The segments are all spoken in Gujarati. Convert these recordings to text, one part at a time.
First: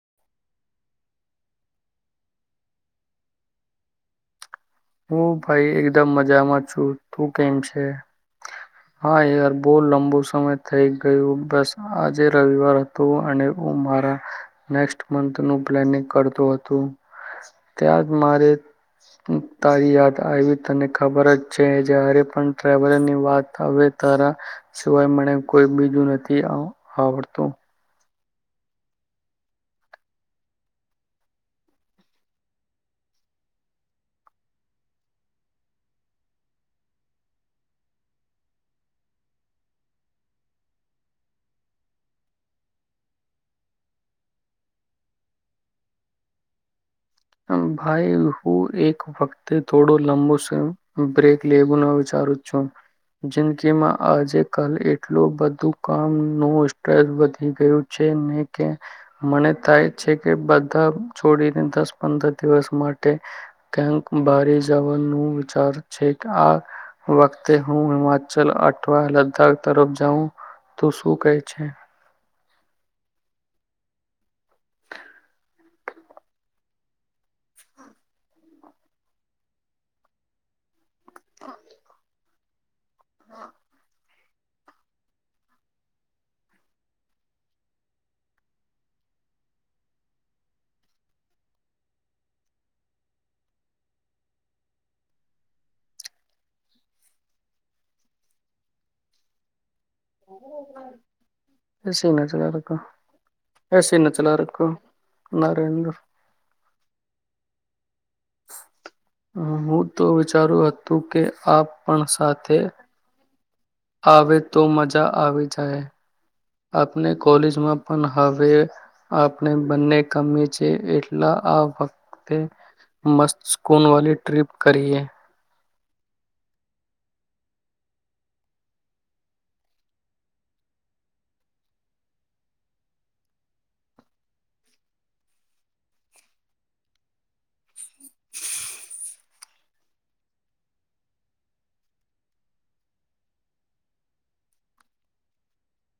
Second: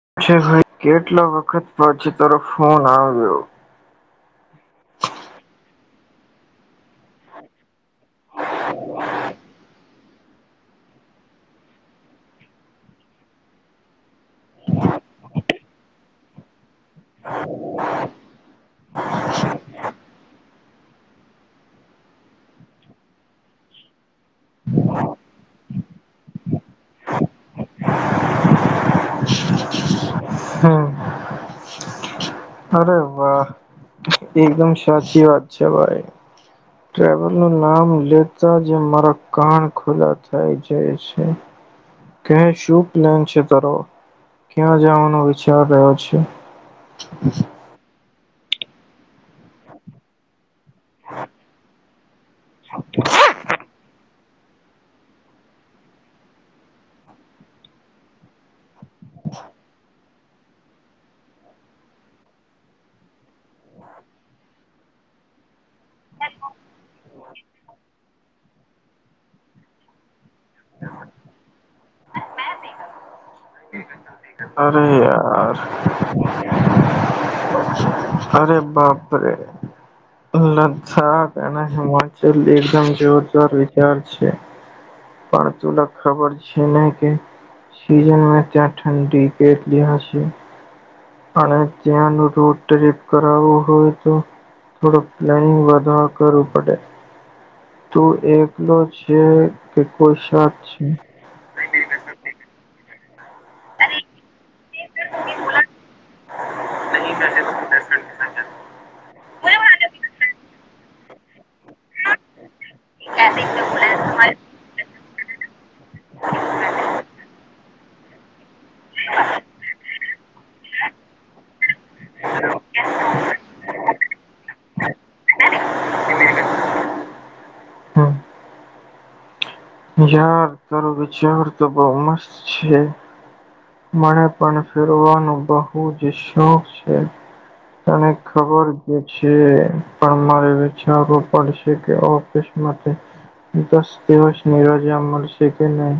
[unintelligible] કેટલા વખત પછી તરો ફોન આવ્યો હું ભાઈ એકદમ મજામાં છું તું કેમ છે હા યાર બો લંબો સમય થઈ ગયો બસ આજે રવિવાર હતો અને હું મારા [unintelligible] મથ નું પ્લાનિંગ કરતું હતું ત્યાંજ‌ મારે તારી યાદ આયવી તને ખબર જ છે જ્યારે પણ ટ્રાવલર ની વાત આવે તારા સિવાય મને કોઈ બીજું નથી આવ આવડતું હમ અરે વાહ એકદમ સાચી વાત છે ભાઈ ટ્રાવલનું નામ લેતા જ મારા કાન ખુલ્લા થઇ જાય છે કહે શું પ્લેન છે તારો ક્યાં જવાનો વિચાર રહ્યો છે હમ ભાઈ હું એક વખતે થોડો લંબો સમય બ્રેક લેવાનુ વિચારું છું જનકેમાં આજે કલ એટલું બધું કામ નું સ્ટ્રેસ વધી ગયું છે ને કે મને તાય છે કે બધા છોડીને દસ પંદર દિવસ માટે કાયક બારે જવાનું વિચાર છેક આ વખતે હું હિમાચલ અઠવા લદ્દાખ તરફ જાઉં તુ શું કહે છે અરે યાર અરે બાપરે સા તેને ચલ એકદમ જોરદાર વિચાર છે પણ તુલા ખબર છે ને કે ચ ત્યાં ત્યાં ઠંડી કેટલી હશે અને ત્યાંનું રોડ ટ્રીપ કરાવું હોય તો થોડો પ્લાનિંગ વધા કરવું પડે તુ એકલો છે કે કોઈ સાથ છે હસ એના ચલા રકો નરેન્દ્ર નહી [unintelligible] હું તો વિચારું હતું કે આપ પણ સાથે આવે તો મજા આવી જાય આપને કોલેજમાં પણ હવે આપણે બંને કમી છે એટલા આ વખતે મસ્તકૂન વાલી ટ્રીપ કરીએ યાર તારો વિચાર તો બહ મસ્ત છે મને પણ ફેરવાનો બહુ જ શોખ છે તને ખબર જ છે પણ મારે વિચારવું પડ છે કે ઓફિસ માટે દસ દિવસ ની રજા મળશે કે નહીં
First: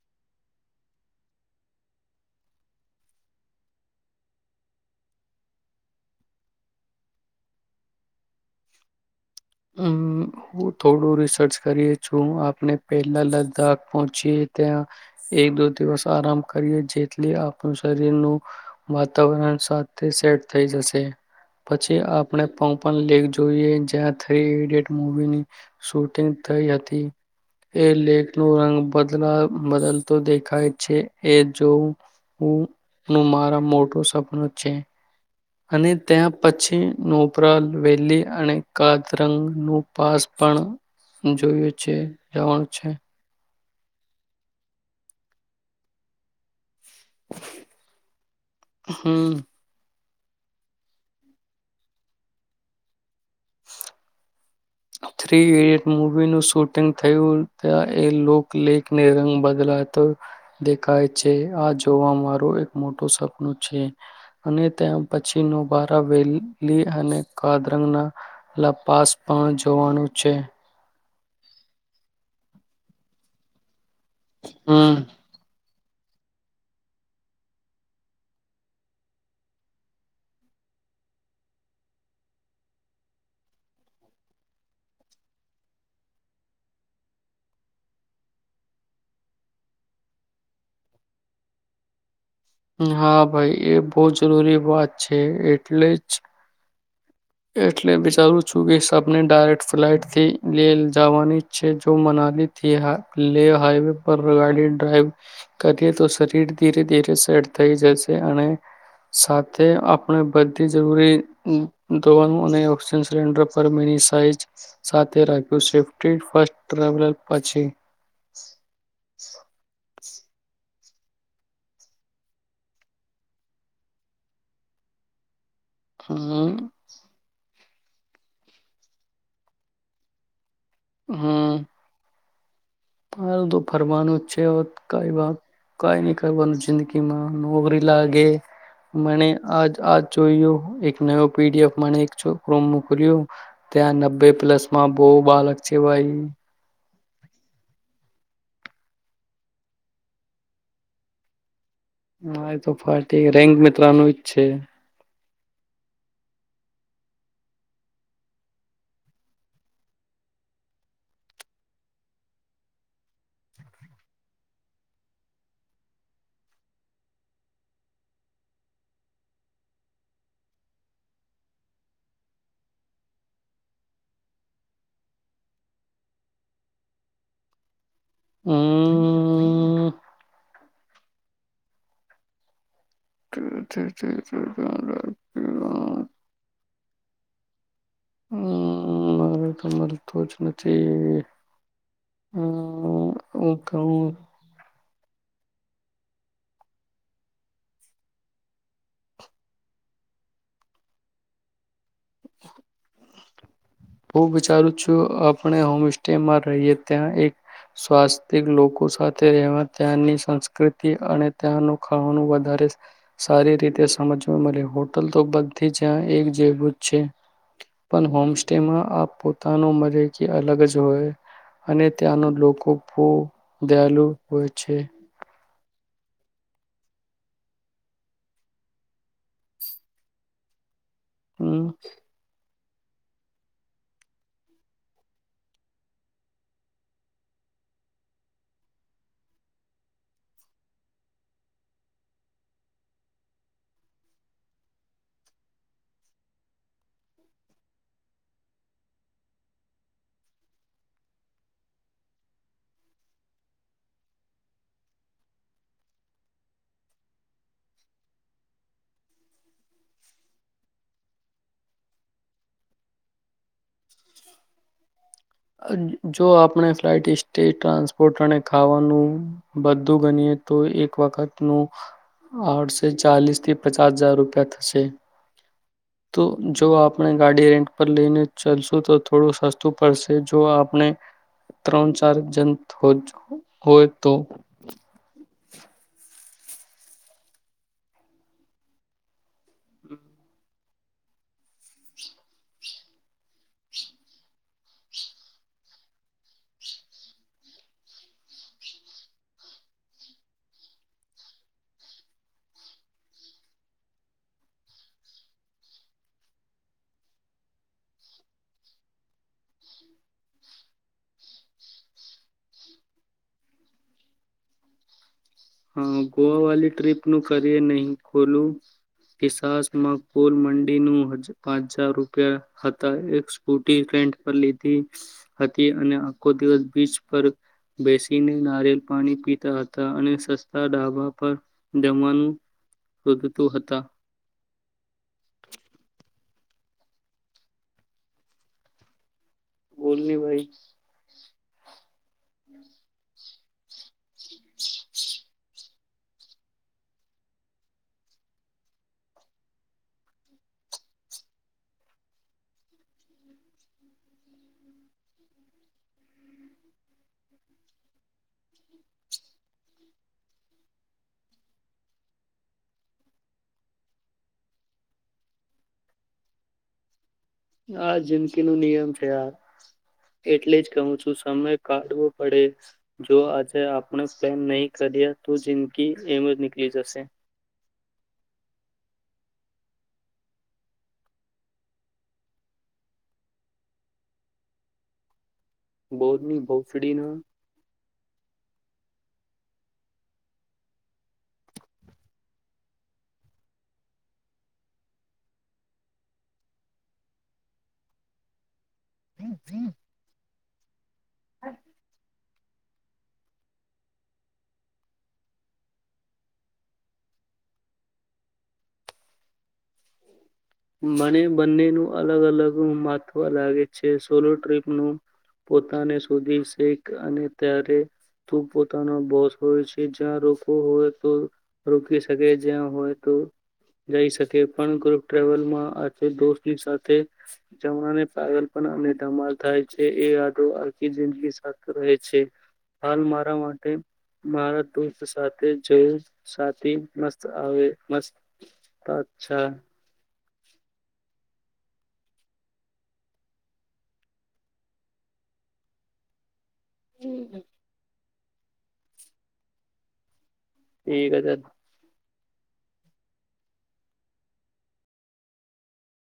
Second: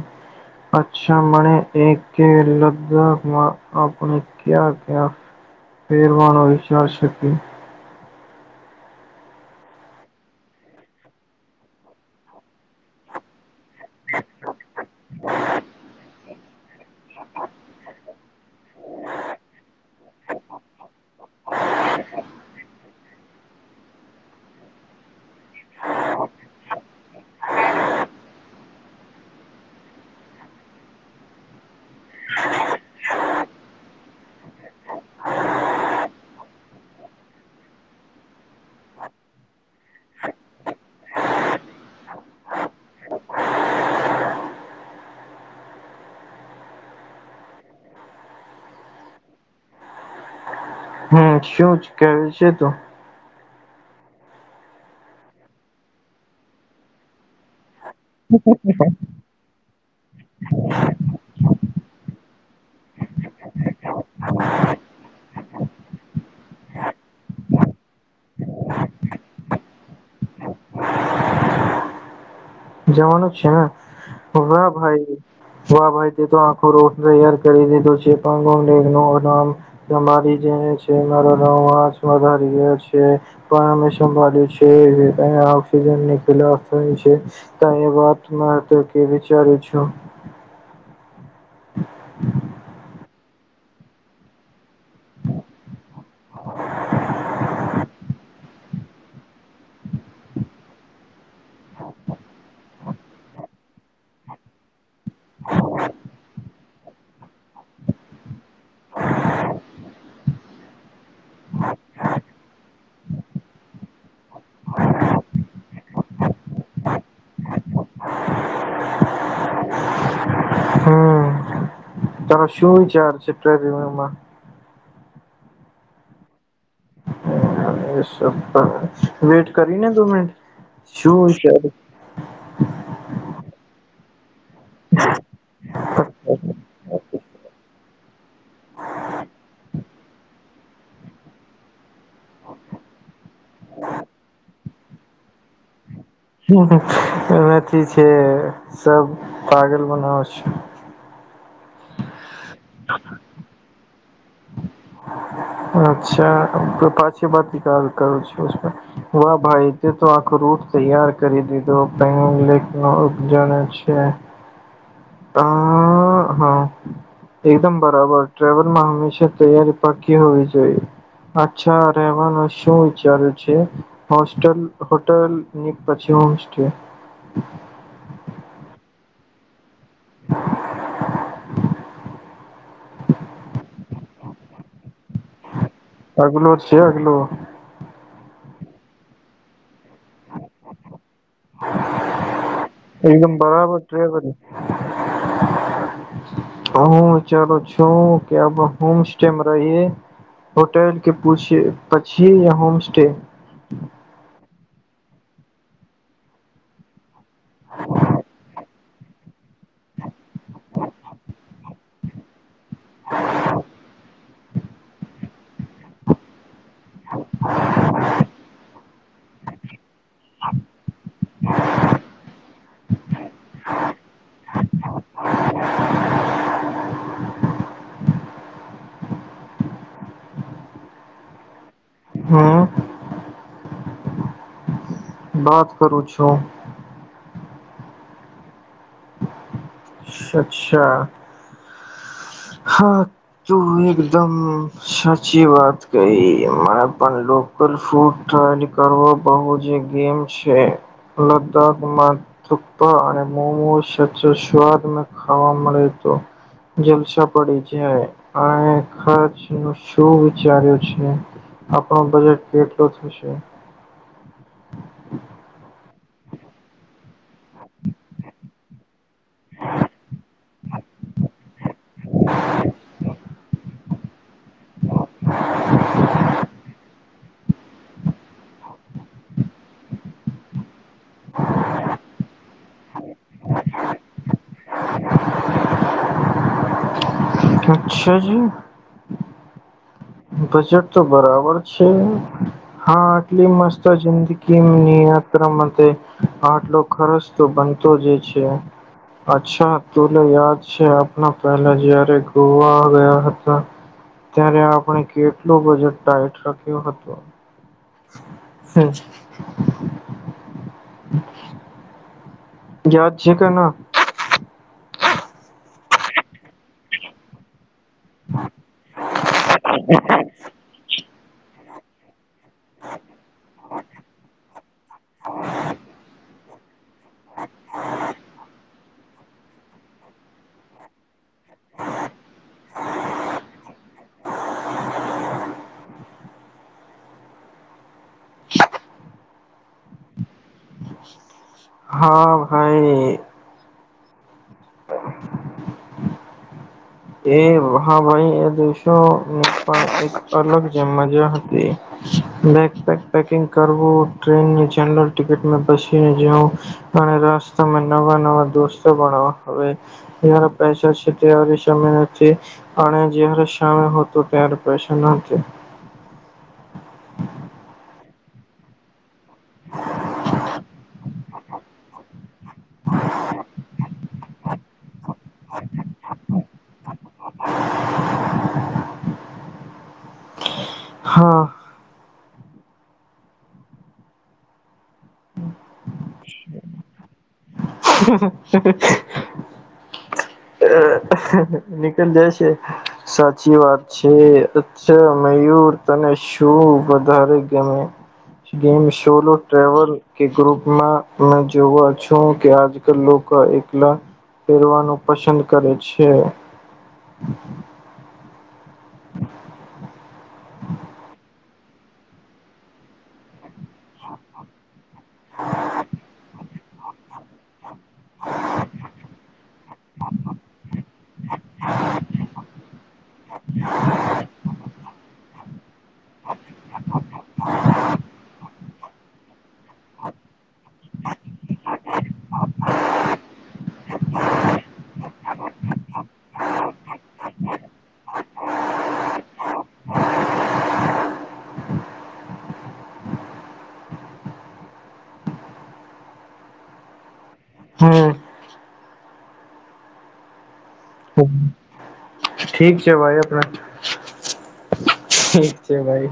અચ્છા મને એક કે લદ્દાખમાં આપણે ક્યા ક્યાં ફેરવાનો વિચાર શકીએ હમ હું થોડું રિસર્ચ કરીએ છું આપણે પહેલા લદ્દાખ પહોંચીએ ત્યાં એક દો દિવસ આરામ કરીએ જેથી આપણું શરીરનું વાતાવરણ સાથે સેટ થઈ જશે પછી આપણે પપન લેક જોઈએ જ્યાં થ્રી ઈડિયટ મવીની શૂટિંગ થઈ હતી એ લેક નું રંગ બદલા બદલતો દેખાય છે એ જોવું નું મારા મોટું સપનું છે અને ત્યાં પછી નોપરા વેલી અને કાદરંગનું પાસ પણ જોયું છે જવાનું છે હમ હમ શું કે છે તું થ્રી ઈડિયટ મૂવીનું શૂટિંગ થયું એ લોકલેખ ને રંગ બદલાત તો દેખાય છે આ જોવા મારો એક મોટો સપનું છે અને તં પછી નોબારા વેલી અને કાદરંગ ના લપાસ પણ જોવાનું છે જવાનું જ છે ને હ હમ ભાઈ વા ભાઈ તે તો આખો રોડ તૈયાર કરી દીધું છેમ [unintelligible] સંભળ છે [unintelligible] ત એ વાત મા તો કે વિચારું છું હા ભાઈ એ બહુ જરૂરી વાત છે એટલે જ એટલે વિચારું છું કે આપપને ડાયરેક્ટ ફ્લાઇટ થી લે જવાની છે જો મનાલીથી લે હાઈવે પર ગાડી ડ્રાઈવ કરીએ તો શરીર ધીરે ધીરે સેટ થઈ જશે અને સાથે આપણે બધી જરૂરી ધોવાનું અને ઓક્સિજન સિલિન્ડર પર મિની સાઇઝ સાથે રાખ્યું સેફ્ટી ફસ્ટ ટ્રાવલર પછી તાર શું વિચાર છે પ્રેરીરામમાં હમ વેટ કરીને દો મિનટ શું ચાલે? હાલ તો ફરવાનું છે અવે કઈ વાત કઈ ની કરવાનું જિંદગીમાં નોકરી લાગે મને આજ આજ જોયું એક ન પીડીએફ મને એક છોકરો મોક્યો ત્યાં નબ્બે પ્લસમાં બો બાળક છે ભાઈ! શું હતું? એથી છે સૌ પાાગલ બનાવે છે. હા એ તો ફાર્ટ રેન્ક મિત્રનું જ છે. અચ્છા પાછી બદલી કાલ કરું છું. વાહ ભાઈ! તે તો આખો રૂટ તૈયાર કરી દીધો પંગ લેક નવ જણ છે. આ હા એકદમ બરાબર ટ્રાવેલમાં હંમેશા તૈયારી પાકી હોવી જોઈએ. અચ્છા રહેવાનું શું વિચાર્યું છે? હોસ્ટેલ, હોટેલની પછી રૂમસ્ટે હમ... [unintelligible] અગલો છે અગલો હમ મારે તો મળતું જ નથી. એકદમ હું બરાબર છે કહું બ હું વિચારો છો? કે હોમ સ્ટેમાં રહીએ હોટેલ કે પૂછે પછી હોમ સ્ટે. ચારુ છું. આપણે હોમ સ્ટેમાં રહીએ ત્યાં એક સ્વાસ્તિક લોકો સાથે રહેવા ત્યાંની સંસ્કૃતિ અને ત્યાંનું ખાવાનું વધારે સારી રીતે સમજવા મળે હોટલ તો બધી જ્યાં એક જેવું જ છે. પણ હોમ સ્ટેમાં આ પોતાનું મળે જે અલગ જ હોય અને ત્યાંનું લોકો બો દયાલુ હોય છે. હમ હું વાત કરું છો? અચ્છા! હા તું એકદમ સાચી વાત કહી મને પણ લોકલ ફૂડ [unintelligible] ને ખાવા મળે તો જલસા પડી જાય, અને ખર્ચ નું શું વિચાર્યું છે? આપણો બજેટ કેટલો થશે? જો આપણે ફ્લાઇટ, ઇસ્ટે, ટ્રાન્સપોર્ટ અને ખાવાનું બધું ગણીએ તો એક વખતનું આડશે ચાલીસ થી પચાસ હજાર રૂપિયા થશે. તો જો આપણે ગાડી રેન્ટ પર લઈને ચાલશું તો થોડું સસ્તું પડશે. જો આપણે ત્રણ ચાર જન હોય તો. છા જી હમ [unintelligible] બજેટ તો બરાબર છે. હા! આટલી મસ્ત જિંદગીની યાત્રા માટે આટલો ખર્ચ તો બનતો જ છે અચ્છા! તુ ને યાદ છે આપણા પહેલા જયારે ગોવા આવીયા હતા ત્યારે આપણે કેટલું બજેટ ટાઈટ રાખ્યું હતું. હમ [unintelligible] યાદ છે કે ના? હમ ગોવા વાલી ટ્રીપ નું કરીએ નહી ખોલું? એક સાંસ માં ગોલ્ડમન ઇન મોજ પાંચ હજાર રૂપિયા હતા. એક સ્કૂટી રેંટ પર લીધી હતી અને આખો દિવસ બીચ પર બેસીને નારિયલ પાણી પીતા હતા અને સ ડાબા પર જવાનું રોધતું હતા. બોલ ની ભાઈ! હા ભાઈ [unintelligible] એ હ ભાઈ એદેશો પણ એક અલગ જે મજા હતી ને બેપર્કિંગ કરવું, ટ્રેનની જનરલ ટિકિટ માં બેસીને જવું અને રસ્તામાં નવા-નવા દોસ્તો મણવા હવે જ્યારે પૈસા છે ત્યારે જ અને જ્યારે સામે હતો ત્યારે પૈસા નથી. આ જિંદગી નો નિયમ છે યાર! એટલે જ કહું છું સમય કાઢવો પડે. જો આજે આપણે પ્લેન નહી કરીએ તો જિંદગી એમ જ નીકળી જશે. હા, બોલની ભોસદીના [unintelligible] નીકળ જાય છે. સાચી વાત છે, અછા! મયુર તને શું વધારે ગમે? ગેમ શોલો ટ્રેવલ કે ગ્રુપમાં મેં જોવા છું. કે આજકાલ લોકો એકલા પેરવાનું પસંદ કરે છે. [unintelligible] મને બંનેનું અલગ અલગ મહત્વ લાગે છે સોલો ટ્રીપ નું પોતાને શોધી શેખ અને ત્યારે તું પોતાનો બોસ હોય છે જ્યાં રોકવો હોય તો રોકી શકે જ્યાં હોય તો જઈ શકે ટલમાં આ દોસ્તની સાથે જમણાને પગલ પણ ધમાલ થાય છે એ યાદો આખી જિંદગી સાથે રહે છે હાલ મારા માટે મારા દોસ્ત સાથે જોયુંથી મસ્ત આવેત અચ્છા હમ હ હમ એ ગ છે ઠીક છે ભાઈ આપણા ઠીક છે ભાઈ